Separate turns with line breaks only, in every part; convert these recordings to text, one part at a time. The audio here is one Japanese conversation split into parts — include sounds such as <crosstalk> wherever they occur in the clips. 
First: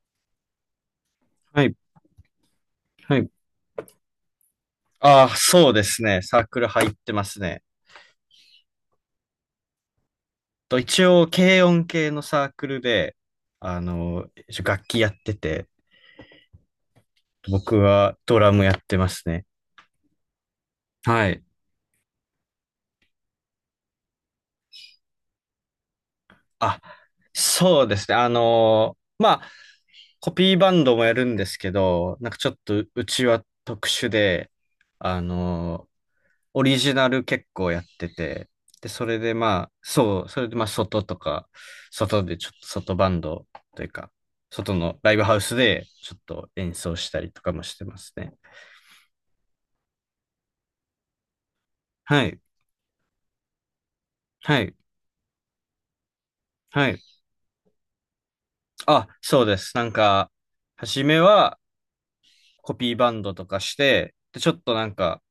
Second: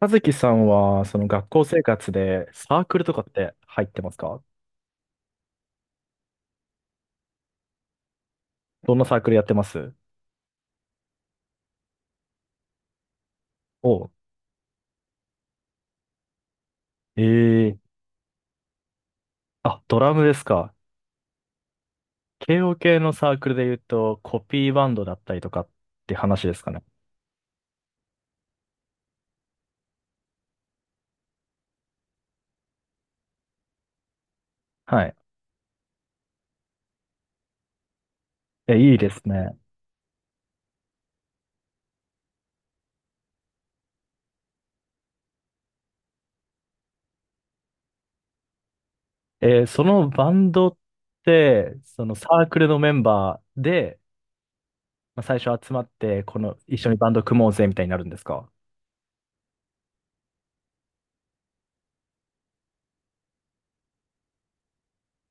和樹さんは、その学校
はい、
生活でサークルと
は
かっ
い。
て入ってますか？
ああ、そうですね。サークル入ってますね。
どんなサークルやってます？
と一応、軽音系のサークルで、あ
おう、
の、一応楽器やってて、
ええ。
僕はドラムやってますね。
あ、ドラムですか。
はい。
慶応系のサークルで言うと、コピーバンドだったりとかって話ですか
あ、
ね。
そうですね。あの、まあ、コピーバンドもやるんですけど、なんかちょっとうちは特殊で、
はい。
あの、オリジナル結構やってて、
え、
で、
いい
そ
で
れ
す
で
ね。
まあ、そう、それでまあ、外とか、外でちょっと外バンドというか、外のライブハウスでちょっと演奏したりとかもしてますね。
そのバンドって、その
は
サ
い、
ークルのメンバーで、
はい、
まあ、最初集まって、この、一
は
緒に
い。
バンド組もうぜみたいになるんですか？
あ、そうです。なんか、初めはコピーバンドとかして、で、ちょっとなんか、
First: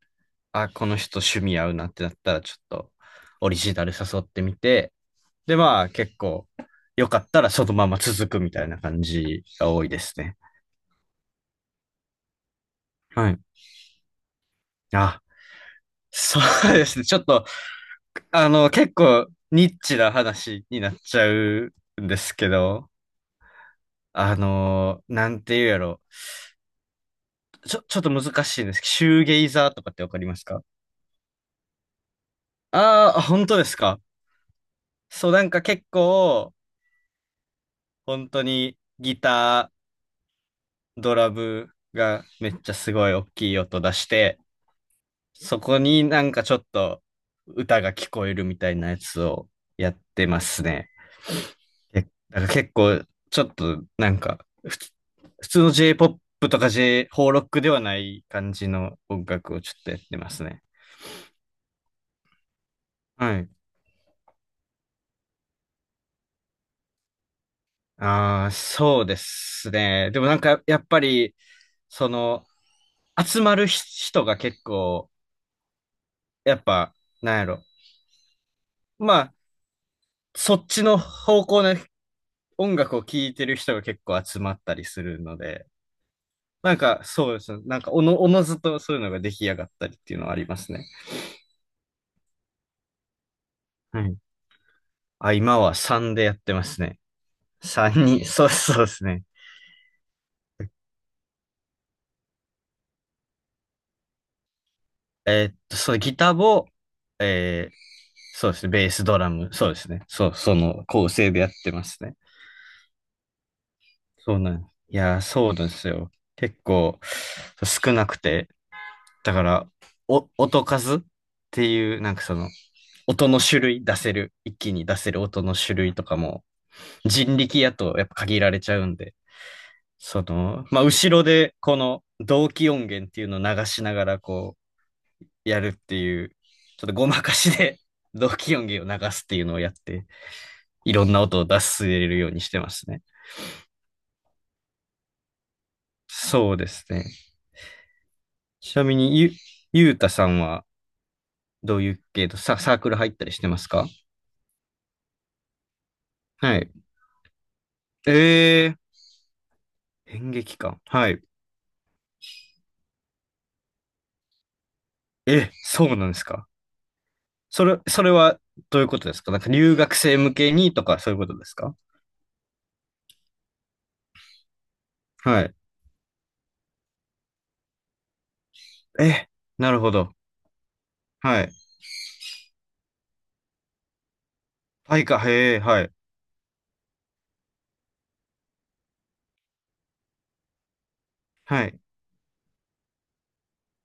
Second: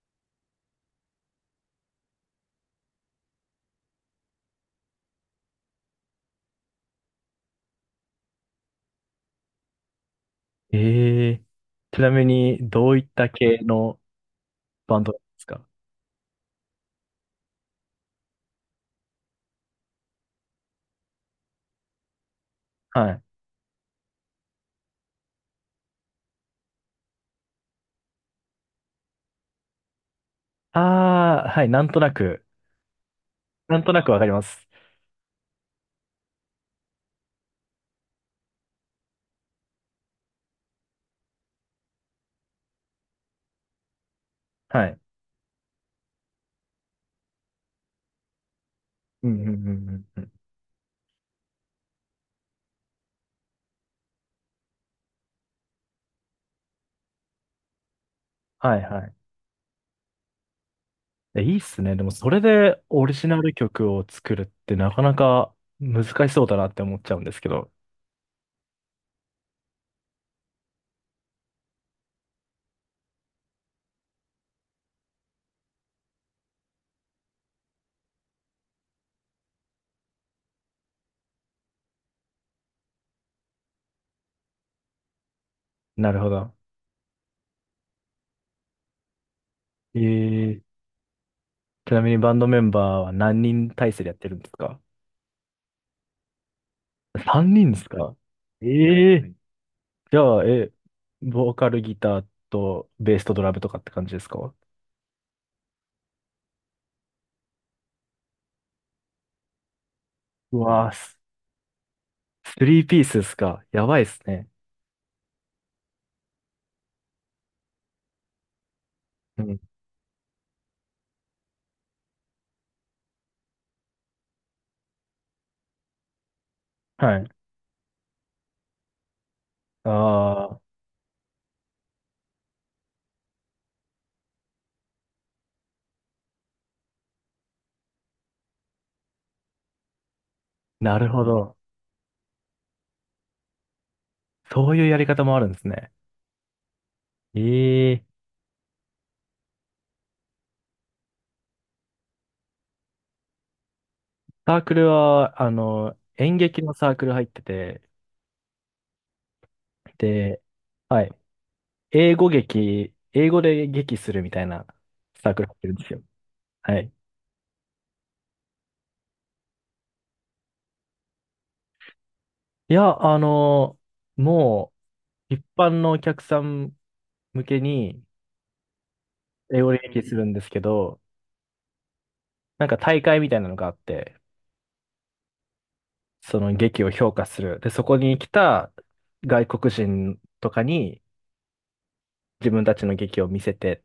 あ、この人趣味合うなってなったら、ちょっとオリジナル誘ってみて、で、まあ、結構、よかったらそのまま続くみたいな感じが多いですね。
ええ。ちなみに、どういった
はい。
系のバンドで
あ、
すか？
そうですね。ちょっと、あの、結構ニッチな話になっちゃうんですけど、
はい。
あの、なんて言うやろ。ちょっと難しいんですけど、シューゲイザーとかってわかりますか？
ああ、はい、なんとなく、
ああー、本当です
なんと
か？
なくわかります。
そう、なんか結構、本当にギター、ドラムがめっちゃすごい大きい音出して、
はい。
そこになんかちょっと歌が聞こえるみたいなやつ
うんうん
を
うん
やっ
うんう
て
ん。
ますね。けだから結構、ちょっと、なんか、普通の J-POP とか J、邦ロックではない感じ
はい
の
はい。
音楽をちょっとやってますね。
え、いいっすね。でも、それでオリジナ
はい。
ル曲を作るってなかなか難しそうだなって思っちゃうんですけど。
ああ、そうですね。でもなんか、やっぱり、その、集まる人が結構、やっぱ、なんやろ。まあ、そっちの方向の音楽を聴いてる人が結構集まったりするので、
なるほど。
なんか、そうですね。なんか、おのずとそういうのが出来上がったりっていうのはありま
ええ。
すね。
ちなみにバンドメンバーは何人体
は
制でやっ
い。
てるんですか
あ、今は3でやってますね。
?3 人です
3
か？
に、<laughs> そう、
え
そうです
え
ね。
ー。じゃあ、え、ボーカルギターとベースとドラムとかって感じですか？
えーっと、そのギターボ、えー、そうですね、ベース、ドラム、そうですね。そう、そ
う
の
わぁ、
構成でやってますね。
スリーピースですか？やばいです
そう
ね。
なんです。いやー、そうなんですよ。結構少なくて、だか
うん。
ら、音数っていう、なんかその、音の種類出せる、一気に出せる音の種類とかも、
はい。
人力やとやっぱ限られちゃうんで、そ
ああ、
の、まあ、後ろでこの同期音源っていうのを流しながら、こう、やるっていう、ちょっとごまかしで <laughs> 同期音源を流すっていうのをやって、い
な
ろ
る
んな
ほ
音を
ど。
出すれるようにしてますね。
そういうやり方もあるんですね。
そうですね。
ええ。
ちなみにゆうたさんはどういう系とサークル入ったりしてますか？
サークルは、演
は
劇
い。
のサークル入ってて、
えー、演
で、
劇か。
は
は
い。
い。
英語劇、英語で劇するみたいなサークル
え、
入ってるんです
そう
よ。
なんですか。
はい。
それ、それはどういうことですか？なんか留学生向けにとかそういうことですか？
いや、もう、
は
一
い。
般のお客さん向けに、
え、
英語
な
で
るほ
劇
ど。
するんですけど、
はい。
なんか大会みたいなのがあって、
はいか、へえ、はい。
その劇を評価する。で、そこに来た外国人とかに
はい。
自分たちの劇を見せて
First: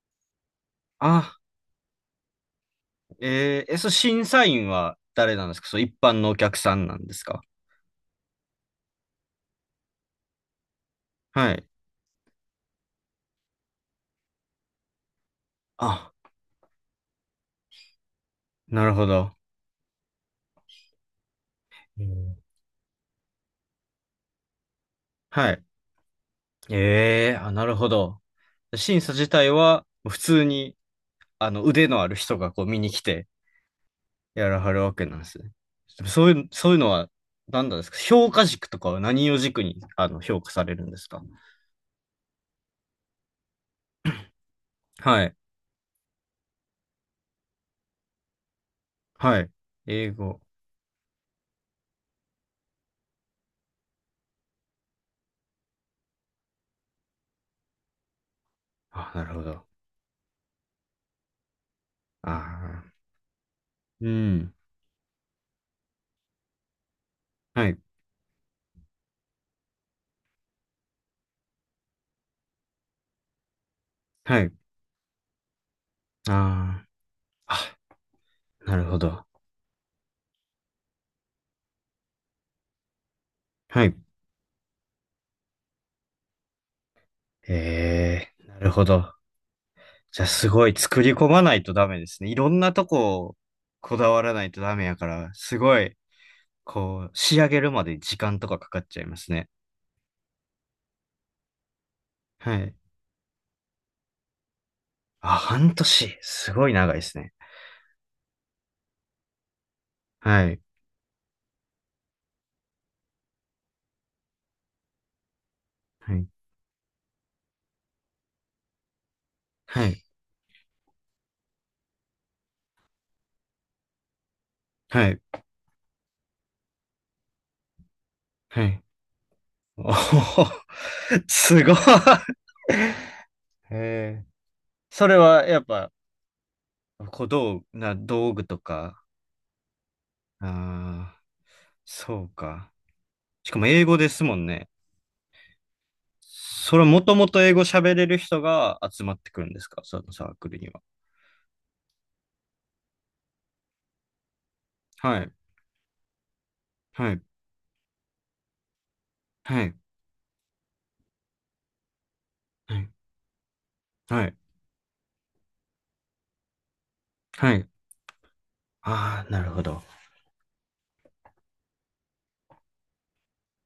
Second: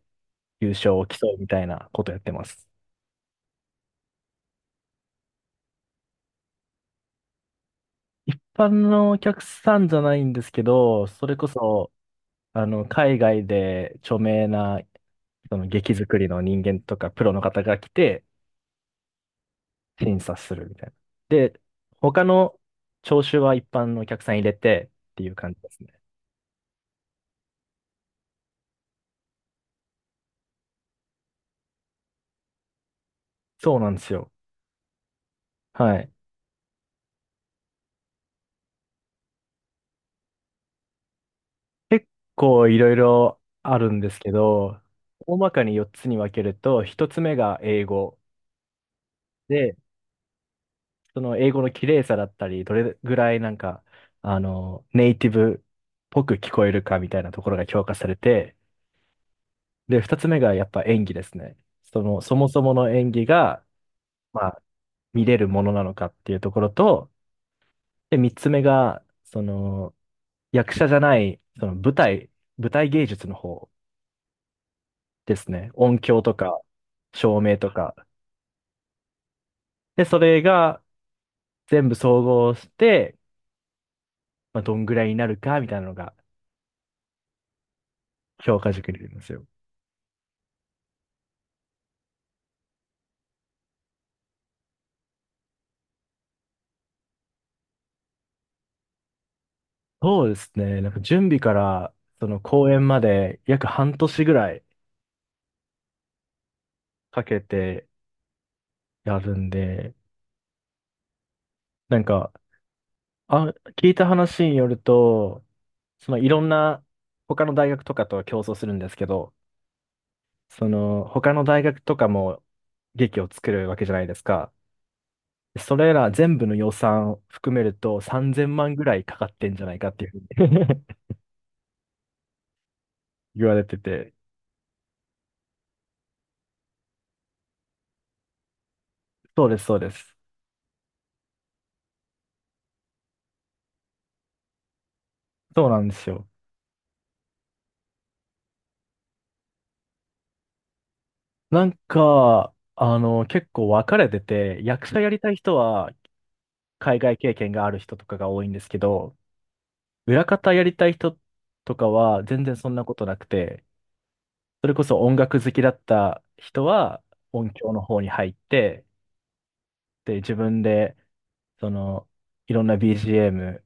優勝を競
あ、
うみたいなことやってます。
えー、え、その審査員は誰なんですか？そう、一般のお客さんなんですか？
一般のお客さんじゃないんですけど、それこ
はい。
そ、海外で著名な、その劇
あ、
作りの人間とかプロの方が来て、
なるほど。
審査するみたいな。で、
う
他
ん。
の聴衆は一般のお客さん入れてっていう
は
感じ
い。
ですね。
ええ、あ、なるほど。審査自体は、普通に、あの、腕のある人がこう見に来て、
そうなんですよ。
やらはるわけなんですね。
は
でも
い。
そういう、そういうのは、何なんですか？評価軸とかは何を軸に、あの、評価されるんですか？
結構いろいろあるんですけど、
はい。
大まかに4つに分けると、1つ目が英語
はい。
で、
英語。
その英語の綺麗さだったり、どれぐらいなんか、ネイティブっぽく聞こえるかみたいなところが評価されて、
あ、なるほど。
で、2つ目がやっぱ演技ですね。その、
あ
そもそもの
あ。
演技が、
う
ま
ん。
あ、見れるものなのかっていうところと、
はい。
で、三つ目が、その、役者じゃない、その舞台、舞台芸術の方
はい。
ですね。音響とか、
あ
照明と
あ。
か。
あ、なるほど。
で、それが全部総合して、
はい。
まあ、どんぐらいになるか、みたいなのが
ええ、
評
なる
価
ほ
軸にな
ど。
りますよ。
じゃあすごい作り込まないとダメですね。いろんなとこをこだわらないとダメやから、すごい、こう、仕上げるまで時間とかかかっちゃいますね。
そうですね。なんか準備から、その
は
公
い。
演まで約半年ぐらい
あ、半年。すごい長いです
か
ね。
けてやるんで、
はい。
なんか、あ、聞いた話によると、そ
は
のい
い。
ろんな他の大学とかとは競争するんですけど、
はい。
その、他の大学とかも劇を作るわけじゃないですか。
はい。
それら全部の予算を含めると3000
は
万
い。
ぐらいかかってんじゃないか
お
っていうふ
ほ
う
ほ、
に
すごい。
<laughs> 言われてて。
へえ。それはやっぱ、小道具、道具とか、
そうです、そうです。
ああ、そうか。しかも英語ですもんね。
そうなんですよ。
それもともと英語喋れる人が集まってくるんですか？そのサークルには。
なんか、結構分かれてて、役者やり
は
た
い。
い人は海
は
外
い。
経験がある人とかが多いんですけど、
はい。
裏方やりたい人とかは全然そ
は
んな
い。
ことなくて、
はい。
それこそ音楽好きだった人は音
はい。
響の方に入って、
ああ、なるほど。
で、自分でその、いろんな BGM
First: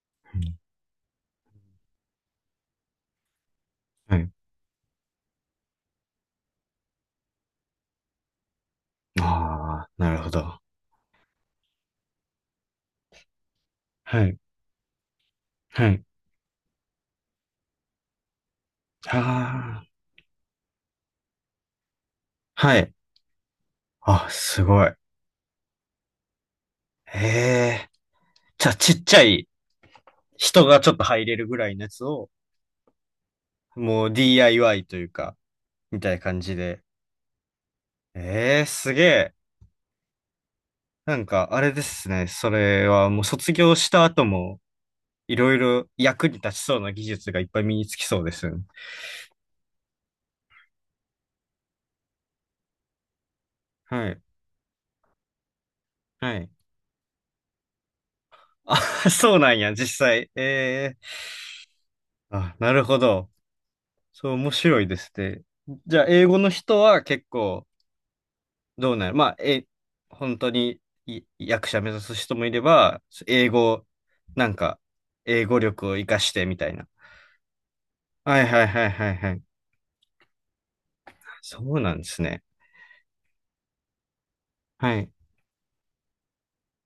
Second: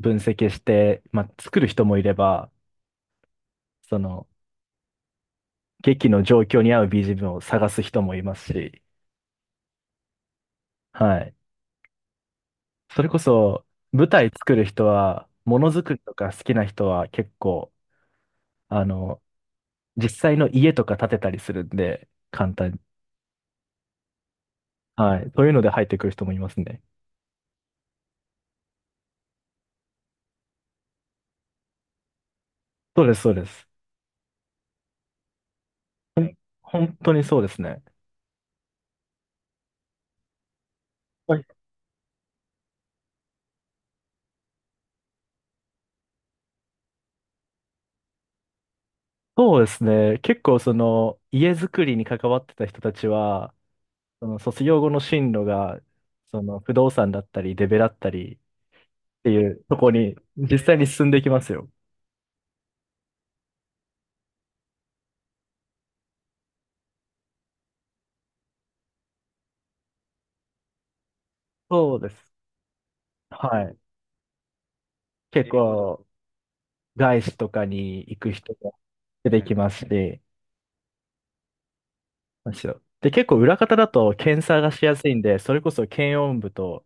分
う
析
ん。
して、まあ、作る人もいれば、そ
は
の、
い。
劇の状況に合う BGM を探す人もいますし、
ああ、なるほど。
はい。それこそ、舞
は
台
い。
作る人は、ものづ
は
くり
い。
とか好きな人は結構、あの、
あ
実際の家とか建てたりするんで、簡
あ、
単
は
に。
い。あ、すごい。
はい。そういうので入ってくる人もいますね。
ええ。じゃあ、ちっちゃい人がちょっと入れるぐらいのやつを、
そうです、そうです。
もう DIY というか、みたい
ほ
な
ん
感じで。
本当にそうですね。
ええ、すげえ。なん
はい。
か、あれですね。それはもう卒業した後も、いろいろ役に立ちそうな技術がいっぱい身につきそうですね。
そうですね。結構その家づくりに関わってた人たちは、
はい。
その卒業後の進路が、
は
そ
い。
の不動産だったり、デベだったりっ
あ、<laughs>
て
そう
い
なん
う
や、
とこ
実
に
際。
実際に
ええ、
進んでいきますよ。
あ、なるほど。そう、面白いですね。じゃあ、英語の人は結構、どうなる、まあ、え、本当にい役者目
そう
指
で
す
す。
人もいれば、英
はい。
語、なんか、英
結
語力を
構、
活かしてみたいな。
外資とかに行く
はい
人
はい
が
はいはい
出
はい。
てきますし、
そうなんですね。
むしろで、結構裏方だと検査がしや
は
す
い。
いんで、それこそ検温部と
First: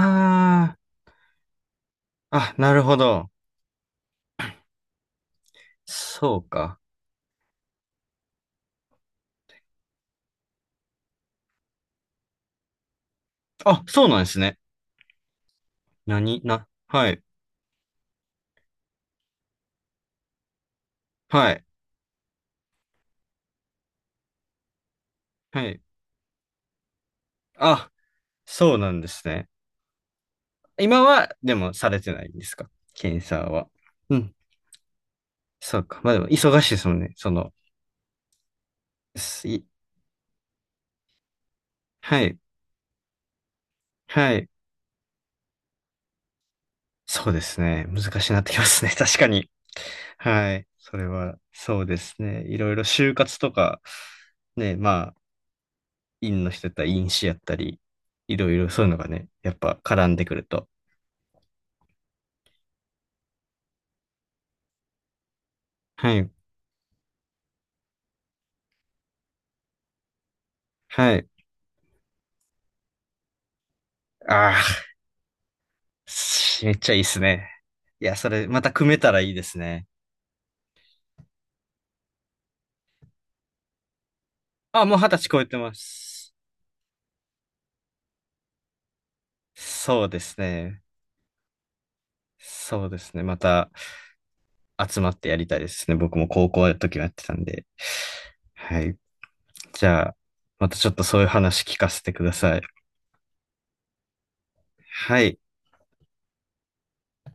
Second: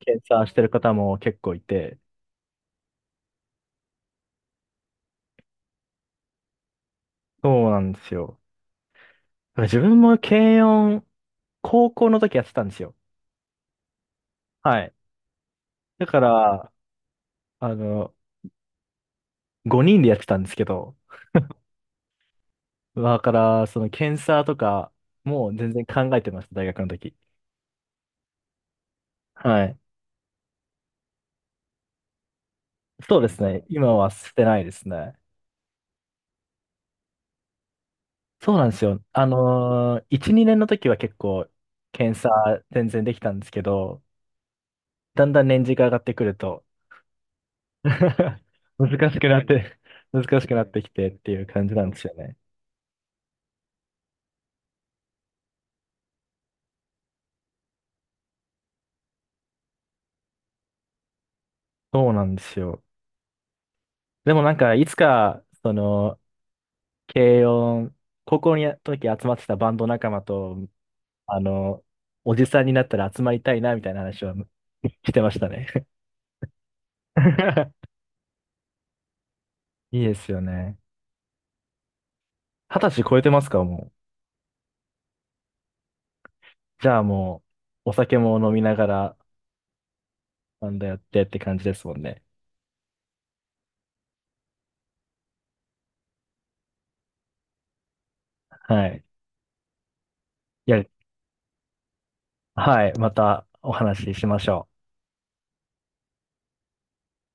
検査してる方も結構いて、
あ、あ、なるほど。そうか。
そうなんですよ。だから自分も検温、高校の時やってたんですよ。
あ、そうなんですね。
はい。だか
何な、
ら、
はい、
あの、5人でやってたんですけど、
はい、
だから、その検査とかもう
は
全
い。
然考えてました、大学の時。
あ、そうなんですね。
はい。
今は、でも、されてないんですか？
そう
検
です
査
ね。
は。
今は
う
捨
ん、
てないですね。
そうか。まあでも、忙しいですもんね。その、
そうなんですよ。
すい、
1、2年の時は結構検
は
査
い、
全然できたんですけど、
はい。
だんだん年次が上がってくると
そうですね。
<laughs>
難しいなってきますね。<laughs>
難
確
し
か
くなっ
に。
て、<laughs> 難しく
は
なっ
い。
てき
それ
てって
は、
いう感じ
そ
な
う
んで
で
すよ
す
ね。
ね。いろいろ就活とか、ね、まあ、院の人やったら院士やったり、いろいろそういうのがね、やっぱ絡んでくると。
そうなんですよ。でもなんか、いつか、そ
は
の、
い。
軽音、高校に時集まってたバンド仲間と
はい。
あの、おじさんになったら集まりたいな、みたいな話は
ああ、
してましたね。
しめっちゃいいっすね。
<laughs>
いや、それ、また組めたらいいですね。
いいですよね。二十歳超えてますか、もう？
あ、もう二十歳超えてます。
じゃあもう、お酒も飲みながら、
そうです
なん
ね。
だやってって感じですもんね。
そうですね。また集まってやりたいですね。僕も高校の時はやってたんで。は
は
い。
い。
じゃあ、ま
い
た
や、
ちょっとそういう話聞かせてください。
はい。またお話ししましょう。
はい。